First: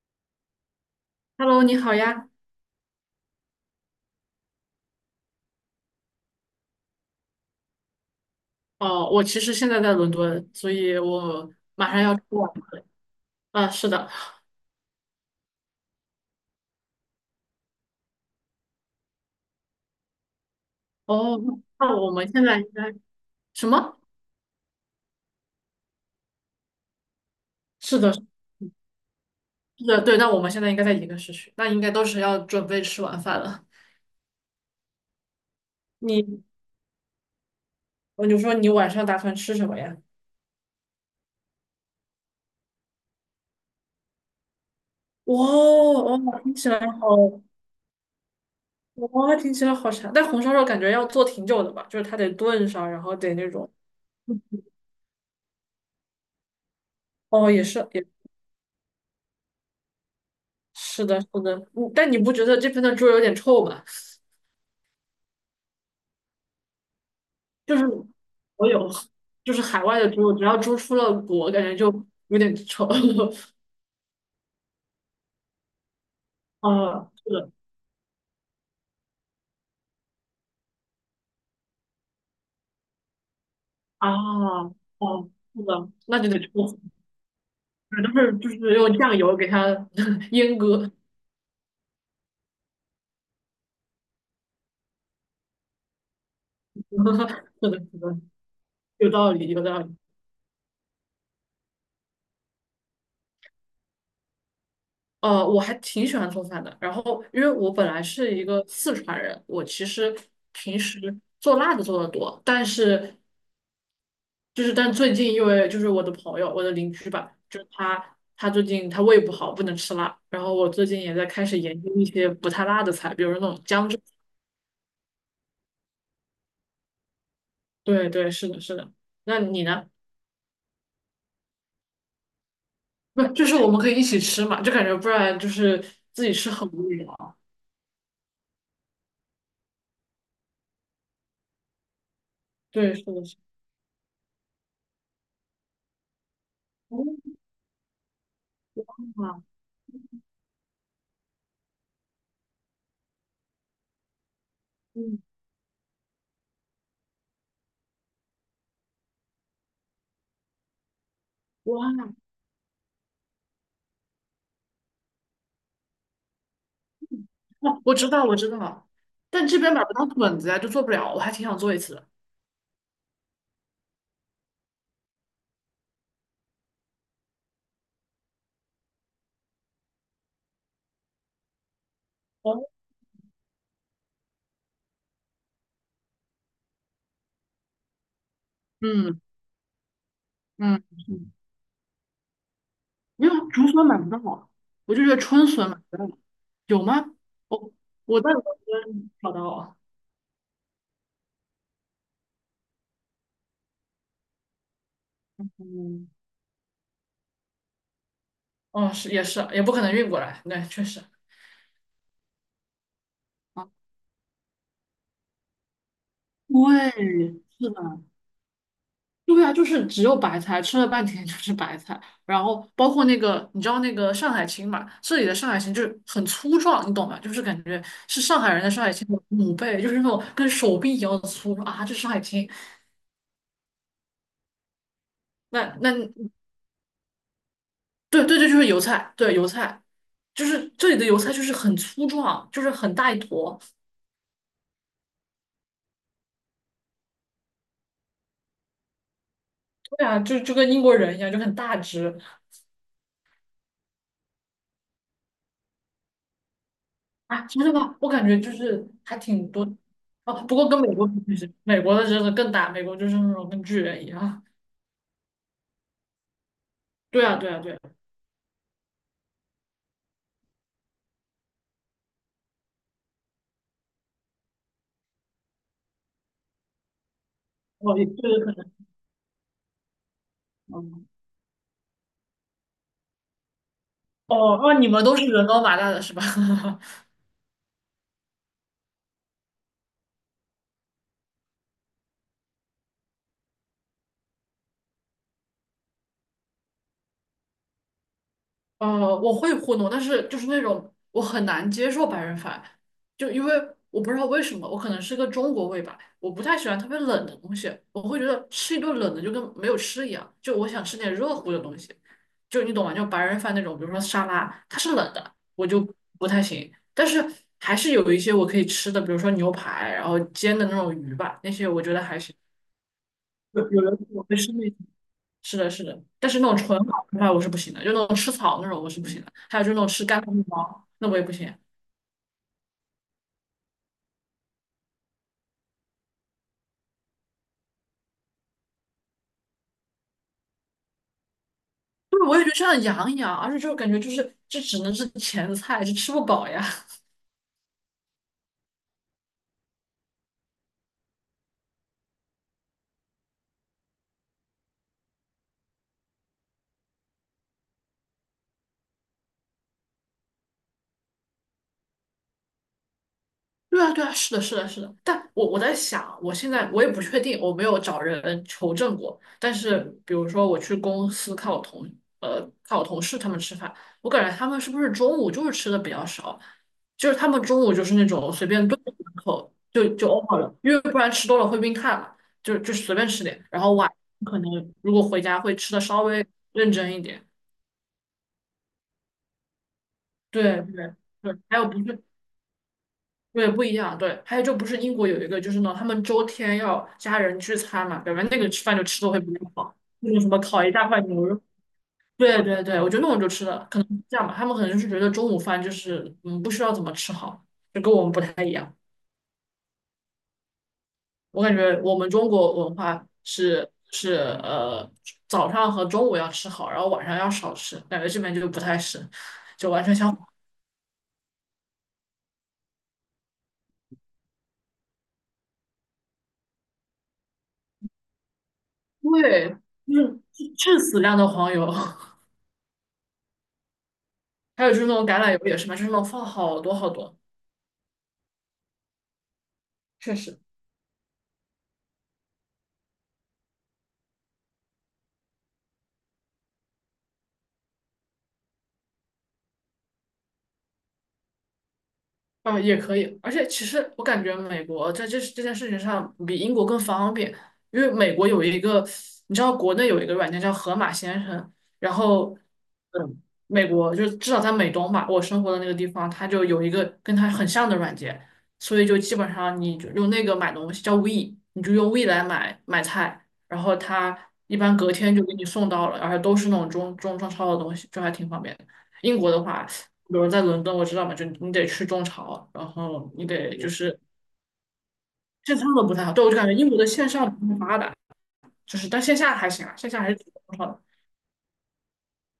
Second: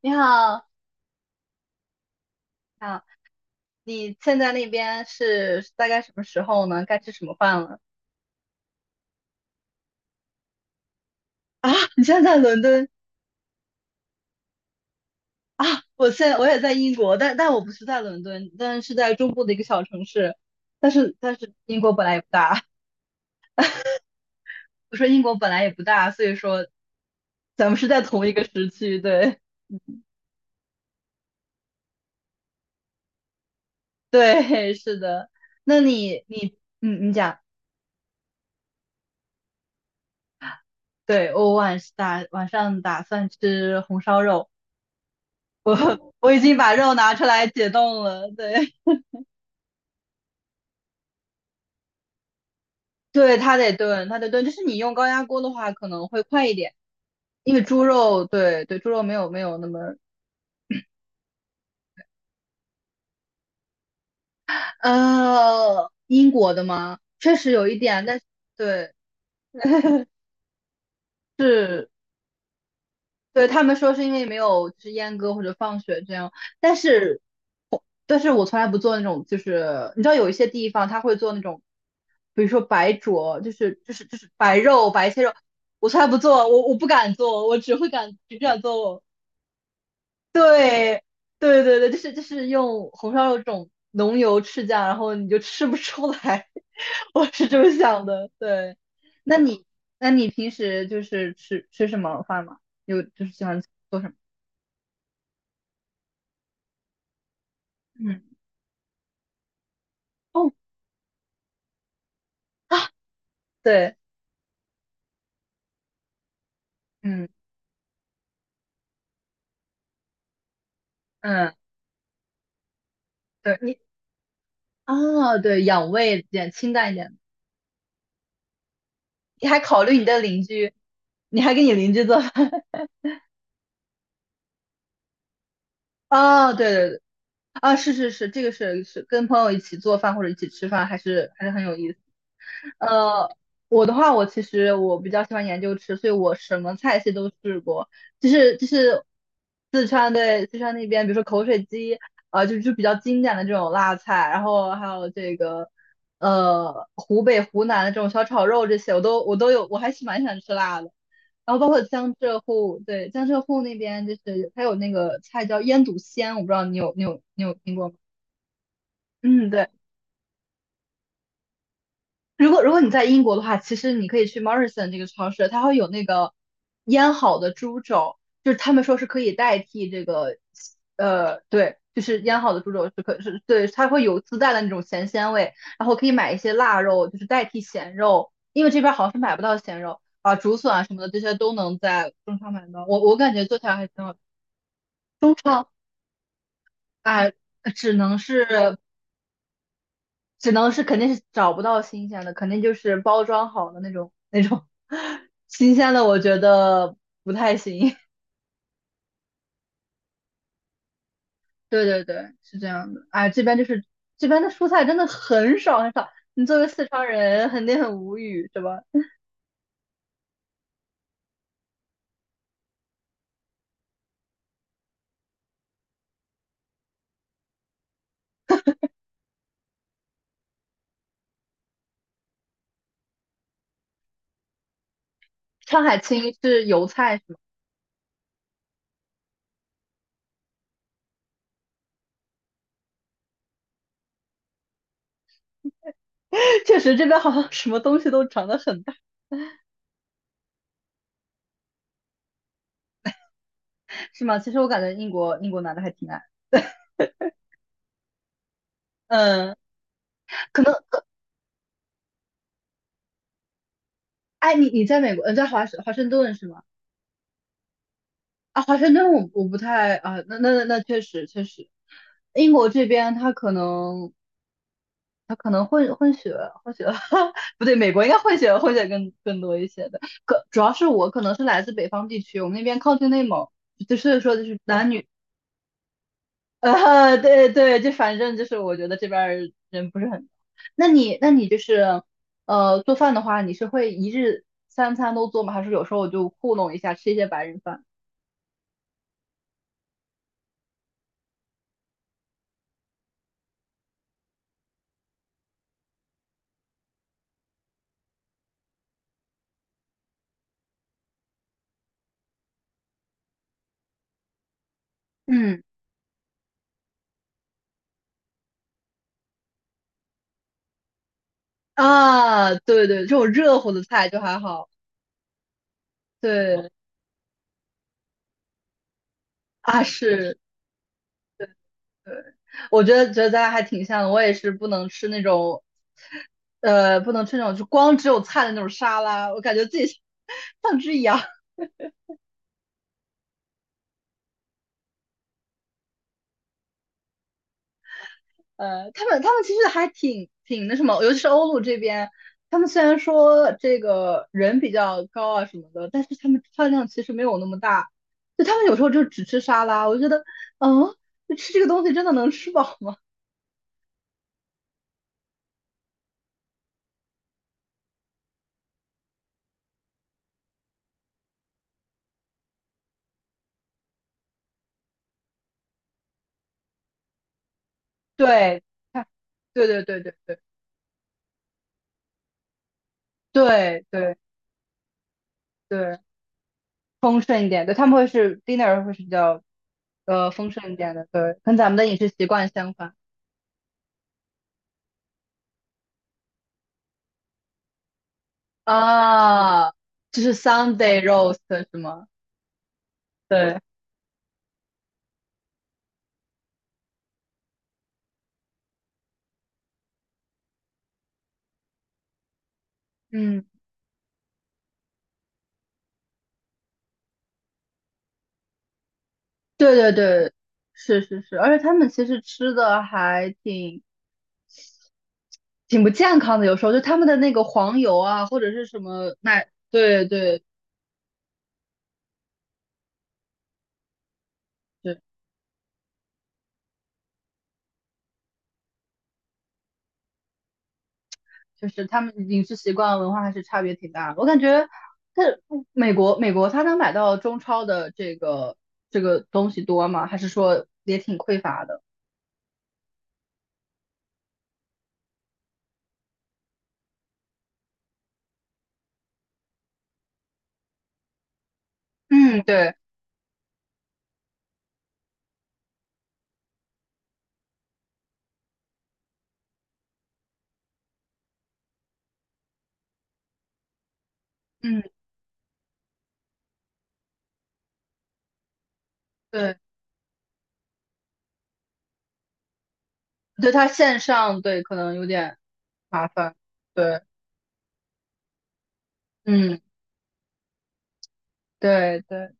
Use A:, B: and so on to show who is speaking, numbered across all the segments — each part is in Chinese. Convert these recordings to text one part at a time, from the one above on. A: 你好。
B: Hello，你好呀。
A: 啊，你现在那边是大概什么时候呢？该吃什么饭了？
B: 哦，我其实现在在伦敦，所以我
A: 啊，
B: 马上
A: 你
B: 要
A: 现
B: 出
A: 在在
B: 晚
A: 伦
B: 了。
A: 敦
B: 啊，是的。
A: 啊？我现在我也在英国，但我不是在伦敦，但是在中部的一个小城市。但是但
B: 哦，
A: 是英国
B: 那
A: 本
B: 我
A: 来也不
B: 们现在
A: 大。
B: 应该什么？
A: 我说英国本来也不大，所以说咱们是
B: 是
A: 在
B: 的，是
A: 同一个时区。对。
B: 的，对。那我们现在应该在一个时区，那应该都是要准备吃晚饭了。
A: 对，是的。那你
B: 你，
A: 你你讲，
B: 我就说你晚上打算吃什么呀？
A: 对，我晚上打算吃红烧肉，
B: 哇
A: 我
B: 哦，
A: 我已经把肉拿出来解冻了。对，
B: 哇，听起来好馋。但红烧肉感觉要做挺久的吧？就是它得炖上，然后得
A: 对，
B: 那
A: 它
B: 种。
A: 得炖，它得炖。就是你用高压锅的话，可能会快一点，
B: 哦，
A: 因为
B: 也
A: 猪
B: 是，也
A: 肉，对对，猪肉没有那么，
B: 是的，是的。嗯但你不觉得这边的猪肉有点臭吗？
A: 英国的吗？确实有
B: 就
A: 一
B: 是
A: 点，但是
B: 我有，
A: 对。
B: 就是海外 的猪，只要猪出了国，感觉
A: 是，
B: 就有点丑。
A: 对，他们说是因为没有就是阉割或者放血这样，但
B: 啊，
A: 是，
B: 是的，
A: 但是我从来不做那种，就是你知道有一些地方他会做那种，比如说白灼，就是就是
B: 啊，
A: 就是白肉白切
B: 哦，
A: 肉，
B: 是
A: 我
B: 的，
A: 从来不
B: 那就得
A: 做，我
B: 出，
A: 不敢做，我只会
B: 都
A: 敢
B: 是
A: 只
B: 就是
A: 敢
B: 用
A: 做。
B: 酱油给它 阉割。
A: 对，对对对，就是用红烧肉这种浓油赤酱，然后你就吃不出来，我是 这么
B: 是的，是
A: 想
B: 的，
A: 的。对，
B: 有道
A: 那
B: 理，有
A: 你
B: 道理。
A: 那你平时就是吃什么饭吗？有就是喜欢做什么？
B: 我还挺喜欢做饭的。然后，因为我本来
A: 嗯，
B: 是一个四川人，我其实
A: 哦。
B: 平时做辣的做的多，
A: 啊，对，
B: 但最近因为就是我的朋友，我的邻居
A: 嗯
B: 吧，就是他最近他胃不好，不能吃辣。然后我最近也在开
A: 嗯。
B: 始研究一些不太辣的菜，比如说那
A: 对
B: 种
A: 你，
B: 姜汁。
A: 啊，对，养胃一点，清淡一点。
B: 对对，是的，是的。那
A: 你还
B: 你
A: 考
B: 呢？
A: 虑你的邻居，你还给你邻居做饭？
B: 不，就是我们可以一起吃嘛，就感觉不然就是自己吃
A: 啊，
B: 很
A: 对对
B: 无
A: 对，
B: 聊。
A: 啊，是是是，这个是是跟朋友一起做饭或者一起吃饭，还是很有意思。
B: 对，是的，
A: 呃，
B: 是的。
A: 我的话，我其实我比较喜欢研究吃，所以我什么菜系都试过，就是
B: 哇，
A: 四川，对，四川那边，比如说口水鸡，啊、就比较经典的这种辣菜，然后还有
B: 嗯，
A: 这个湖北湖南的这种小炒肉这些，我都有，我还是蛮喜欢吃辣的。然后包括
B: 哇，
A: 江浙沪，对，江浙沪那边就是还有那个菜叫腌笃鲜，我不知道你有你有你有 听
B: 哦，
A: 过吗？
B: 我知道，我知道，但
A: 嗯，
B: 这
A: 对，
B: 边买不到笋子呀，就做不了。我还挺想做一次的。
A: 如果如果你在英国的话，其实你可以去 Morrison 这个超市，它会有那个腌好的猪肘，就是他们说是可以代替这个，对，就是腌好的
B: 哦，
A: 猪肘是可是对，它会有自带的那种咸鲜味，然后可以买一些腊肉，就是代替咸肉，因为这边好像是
B: 嗯
A: 买不到咸肉啊，竹笋
B: 嗯。
A: 啊什么的，这些都能在中超买到，我
B: 没
A: 感
B: 有
A: 觉做起
B: 竹
A: 来还
B: 笋买
A: 挺
B: 不
A: 好。
B: 到啊，我就觉得
A: 中
B: 春
A: 超
B: 笋买不到，有吗？
A: 啊，
B: 我
A: 只能
B: 我在伦
A: 是
B: 敦找到了，
A: 只能是肯定是找不到新鲜的，肯定就是包装好的那种 新鲜的，
B: 嗯，
A: 我觉得不太行。
B: 哦，是也是，也不可能运过来，对，确实。
A: 对对对，是这样的。哎，这边就
B: 啊，
A: 是这边的蔬菜真的很少很少，你作为四川
B: 对，
A: 人肯
B: 是
A: 定很
B: 的，
A: 无语，是吧？
B: 对啊，就是只有白菜，吃了半天就是白菜，然后包括那个，你知道那个上海青嘛？这里的上海青就是很粗壮，你懂吗？就是感觉是上海人的上海青的母辈，就是那种跟手臂一样粗啊，这上海青。那
A: 上
B: 那
A: 海青是油菜是吗？
B: 对对对，就是油菜，对油菜，就是这里的油菜就是很粗壮，就是很大一坨，
A: 确实这边好像什么东西都长得很大。
B: 对啊，就跟英国人一样，就很大只
A: 是吗？其实我感觉英国男的还挺矮。
B: 啊，真的吗？我感觉就是还挺
A: 嗯，
B: 多哦，不
A: 可
B: 过
A: 能。
B: 跟美国比其实，美国的真的更大，美国就是那种跟巨人一样，
A: 哎，你你在美国，在华盛顿是吗？
B: 对啊对啊对啊，
A: 啊，华盛顿我我不太。啊，那确实确实，英国这边他可能他可能混血，不对，美
B: 哦
A: 国
B: 也
A: 应该
B: 对
A: 混
B: 可
A: 血
B: 能，
A: 混血更更多一些的。可主要是
B: 嗯
A: 我可能是来自北方地区，我们那边靠近内蒙，就所以说
B: 哦
A: 就是
B: 哦，你
A: 男
B: 们
A: 女。
B: 都是人高马大的是吧？
A: 对对，就反正就是我觉得这边儿人不是很多。那你那你就是做饭的话，你是会一日三餐都做吗？还是有时候就糊弄一下吃一些白人饭？
B: 我会糊弄，但是就是那种我很难接受白人饭，就因为我不知道为什么，我可能是个中国胃吧，我不太喜欢特别冷的东西，我会觉得吃一顿冷的就跟没有吃一样，就我想吃点热乎的东西，就你懂吗？就白人饭那种，比如说沙拉，它是冷的，
A: 嗯。
B: 我就不太行，但是还是有一些我可以吃的，比如说牛排，然后煎的那种鱼吧，那些我觉得还行。
A: 啊，对对，这种热
B: 有
A: 乎的
B: 有人
A: 菜就
B: 我会
A: 还
B: 吃那
A: 好。
B: 是的，是的，但是那种
A: 对
B: 纯好吃派我是不行的，就那种吃草那种我是不行的，还有就是那
A: 啊，
B: 种吃干锅
A: 是，
B: 面包，那我也不行。
A: 我觉得咱俩还挺像的。我也是不能吃那种，不能吃那种就光只有菜的那种沙拉，我感觉自己 像只羊。
B: 就是我也觉得像羊一样，而且就感觉就是这只能是前菜，就吃不饱呀。
A: 他们其实还挺那什么，尤其是欧陆这边，他们虽然说这个人比较高啊什么的，但是他们饭量其实没有那么大，就他们有时候就只吃沙拉。我就觉得，嗯，就吃这个东西真的能吃饱吗？
B: 对啊，对啊，是的，是的，是的。但我在想啊，我现在我也不确定，我没有找人求证过。但是，比如说我去公司看我同呃看我同事他们吃饭，我感觉他们是不是中午就是吃的比较少，就是他们中午就是那种随
A: 对，
B: 便炖两
A: 看，
B: 口
A: 对对
B: 就
A: 对
B: 就 over
A: 对
B: 了，因为不然吃多了会晕碳嘛，就是随便吃点。然后
A: 对对对
B: 可能如果回家会吃的
A: 对，
B: 稍微认真一
A: 丰
B: 点。
A: 盛一点，对，他们会是 dinner 会是比较丰
B: 对
A: 盛一点
B: 对
A: 的，
B: 对，
A: 对，跟
B: 还
A: 咱
B: 有
A: 们
B: 不
A: 的饮
B: 是
A: 食习惯相反。
B: 对，不一样。对，还有就不是英国有一个，就是呢，他们周天要家人聚餐嘛，感觉那个吃饭就吃的会比较
A: 啊，
B: 好，那种
A: 就
B: 什
A: 是
B: 么烤一大块
A: Sunday
B: 牛
A: roast
B: 肉。
A: 是吗？
B: 对对对，我觉得那种就吃
A: 对，
B: 的可能是这样吧，他们可能就是觉得中午饭就是不需要怎么吃好，就跟我们不太一样。我感觉我们中国文化
A: 嗯，
B: 是呃早上和中午要吃好，然后晚上要少吃，感觉这边就不太是，就
A: 对
B: 完
A: 对
B: 全相反。
A: 对，是是是，而且他们其实吃的还挺不健康的，有时候就他们的那个黄油啊，或者是什么奶，
B: 对，就
A: 对
B: 是
A: 对，
B: 致死量的黄油。还有就是那
A: 对，
B: 种橄榄油也是嘛，就是那种放好多好多。确实。
A: 就是他们饮食习惯文化还是差别挺大的。我感觉在美国，美国他能买到中超的这个东西多吗？还是说也挺匮乏的？
B: 啊，也可以，而且其实我感觉美国在这这件事情上比英国更方便，因为美国有一个，你知道国内有一个软件叫河马先生，然后，
A: 嗯，对，
B: 嗯，美国就至少在美东吧，我生活的那个地方，它就有一个跟它很像的软件，所以就基本上你就用那个买东西叫 We，你就用 We 来买买菜，然后它一般
A: 嗯，
B: 隔天就给你送到了，而且都是那种中超的东西，就还挺方便的。英国的
A: 对，
B: 话。比如在伦敦，我知道嘛，就你得去中朝，然后你
A: 对，
B: 得
A: 它
B: 就
A: 线
B: 是
A: 上对可能有点
B: 线上的不太
A: 麻
B: 好。对，我
A: 烦。
B: 就感觉英国的
A: 对，
B: 线上不太发达，就是但线下还
A: 嗯，
B: 行啊，线下还是挺好的。
A: 对对。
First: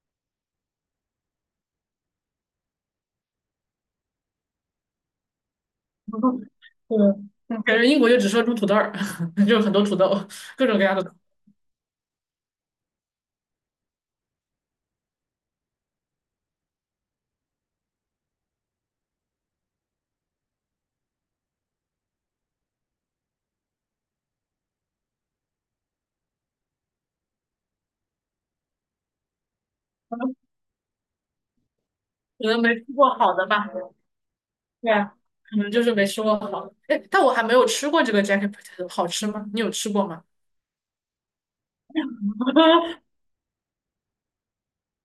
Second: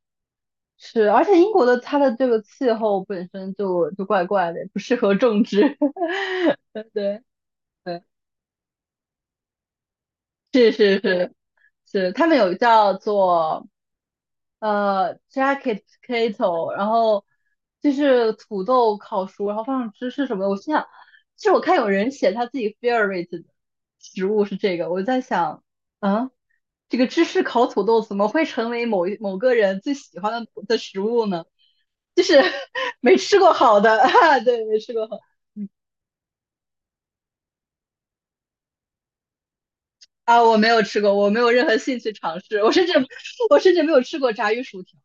A: 是，而且英国的它的这个气候本身就怪怪的，不适合种植。对对
B: 嗯，感觉英
A: 对，
B: 国就只说种土豆儿，就很多土豆，各
A: 是
B: 种各样
A: 是
B: 的土豆
A: 是是，他们有叫做jacket potato，然后就是土豆烤熟，然后放上芝士什么的。我心想，其实我看有人写他自己 favorite 的食物是这个，我在想，啊，这个芝士烤土豆怎么会成为某个人最喜欢的的食物呢？就是
B: 可能没吃 过
A: 没
B: 好
A: 吃
B: 的
A: 过
B: 吧。
A: 好的 啊，对，没
B: 对
A: 吃过
B: 啊，
A: 好。
B: 可
A: 嗯，
B: 能就是没吃过好的。哎，但我还没有吃过这个 jacket p o t 好吃吗？你有吃过吗？
A: 啊，我没有吃过，我没有任何兴趣尝试，我甚至没有吃过炸鱼薯条。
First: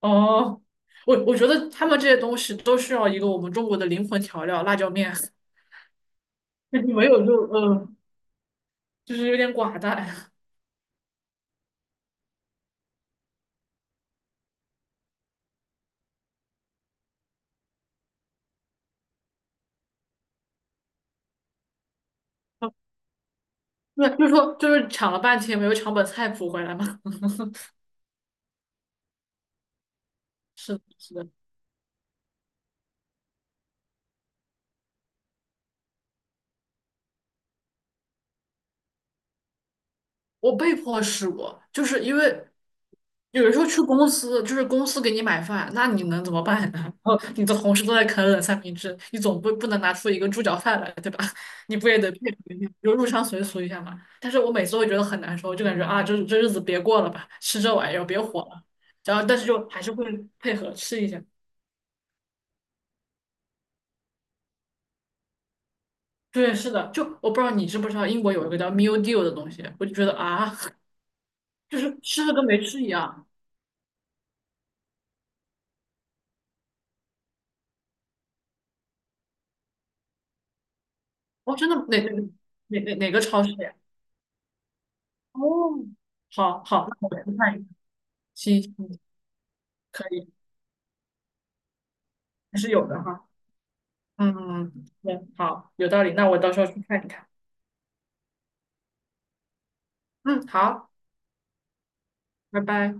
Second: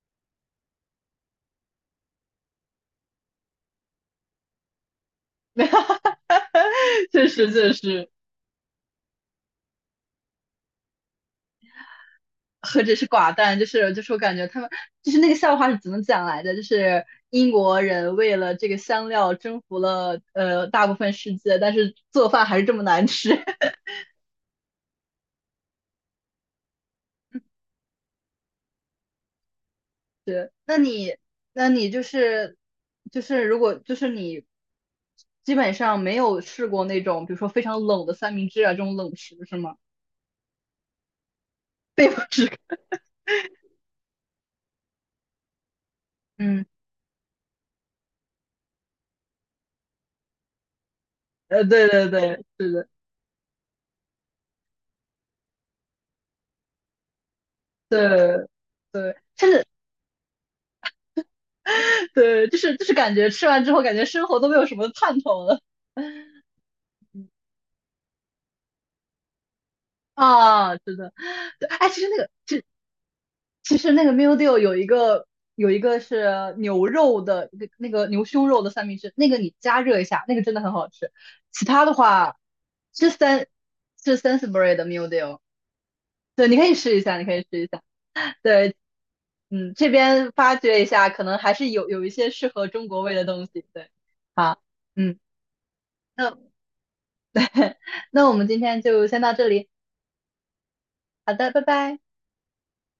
B: 哦，我觉得他们这些东西都需要一个我们中国的灵魂调料——辣椒面。
A: 没有，
B: 你没有
A: 确
B: 就
A: 实确
B: 嗯。
A: 实，
B: 就是有点寡淡。
A: 何止是寡淡，就是我感觉他们，就是那个笑话是怎么讲来的？就是英国人为了这个香料征服了大部分世界，但是做饭还是这么难吃。
B: 对，就是说，就是抢了半天没有抢本菜谱回来嘛。
A: 对，那
B: 是的，是
A: 你
B: 的，
A: 那你就是就是如果就是你基本上没有试过那种比如说非常冷的三明治啊这种冷食是吗？
B: 我被迫试过，就是
A: 被
B: 因
A: 迫
B: 为
A: 吃，
B: 有的时候去公司，就是公司给你买饭，那你能怎 么办
A: 嗯，
B: 呢？然后你的同事都在啃冷三明治，你总不能拿出一个猪脚饭来，对吧？你
A: 对
B: 不也
A: 对
B: 得配合
A: 对，
B: 一下，
A: 是的，
B: 就入乡随俗一下嘛。但是我每次都会觉得很难受，就感觉啊，这日子别过了吧，吃这玩意儿别火
A: 对
B: 了。
A: 对，
B: 然后，但是
A: 甚至
B: 就还是会配合吃一下。
A: 对，就是感觉吃完之后感觉生活都没有什么盼头了。
B: 对，是的，就我不知道你知不知道，英国有一个叫 mildew 的东西，我就觉得 啊，
A: 啊，是的，对，
B: 就
A: 哎，
B: 是
A: 其实那
B: 吃
A: 个，
B: 了跟没吃一样。
A: 其实那个 meal deal 有一个，有一个是牛肉的，那个，那个牛胸肉的三明治，那个你加热一下，那个真的很好吃。
B: 哦，
A: 其
B: 真的
A: 他的话，是
B: 哪个超
A: 三
B: 市呀？
A: 是 Sainsbury 的 meal deal，
B: 哦，
A: 对，你
B: 好
A: 可以
B: 好，
A: 试一
B: 那我
A: 下，你
B: 去看
A: 可
B: 一
A: 以试一
B: 看。
A: 下。
B: 行，
A: 对，
B: 行
A: 嗯，这
B: 可以，
A: 边发掘一下，可能还是有一些适
B: 还
A: 合
B: 是
A: 中
B: 有
A: 国
B: 的
A: 味的
B: 哈。
A: 东西。对，好，
B: 嗯，
A: 嗯，
B: 对，好，有道理，那
A: 那
B: 我到时候去看一看。
A: 那我们今天就先到这里，
B: 嗯，好，
A: 好的，拜拜。
B: 拜拜。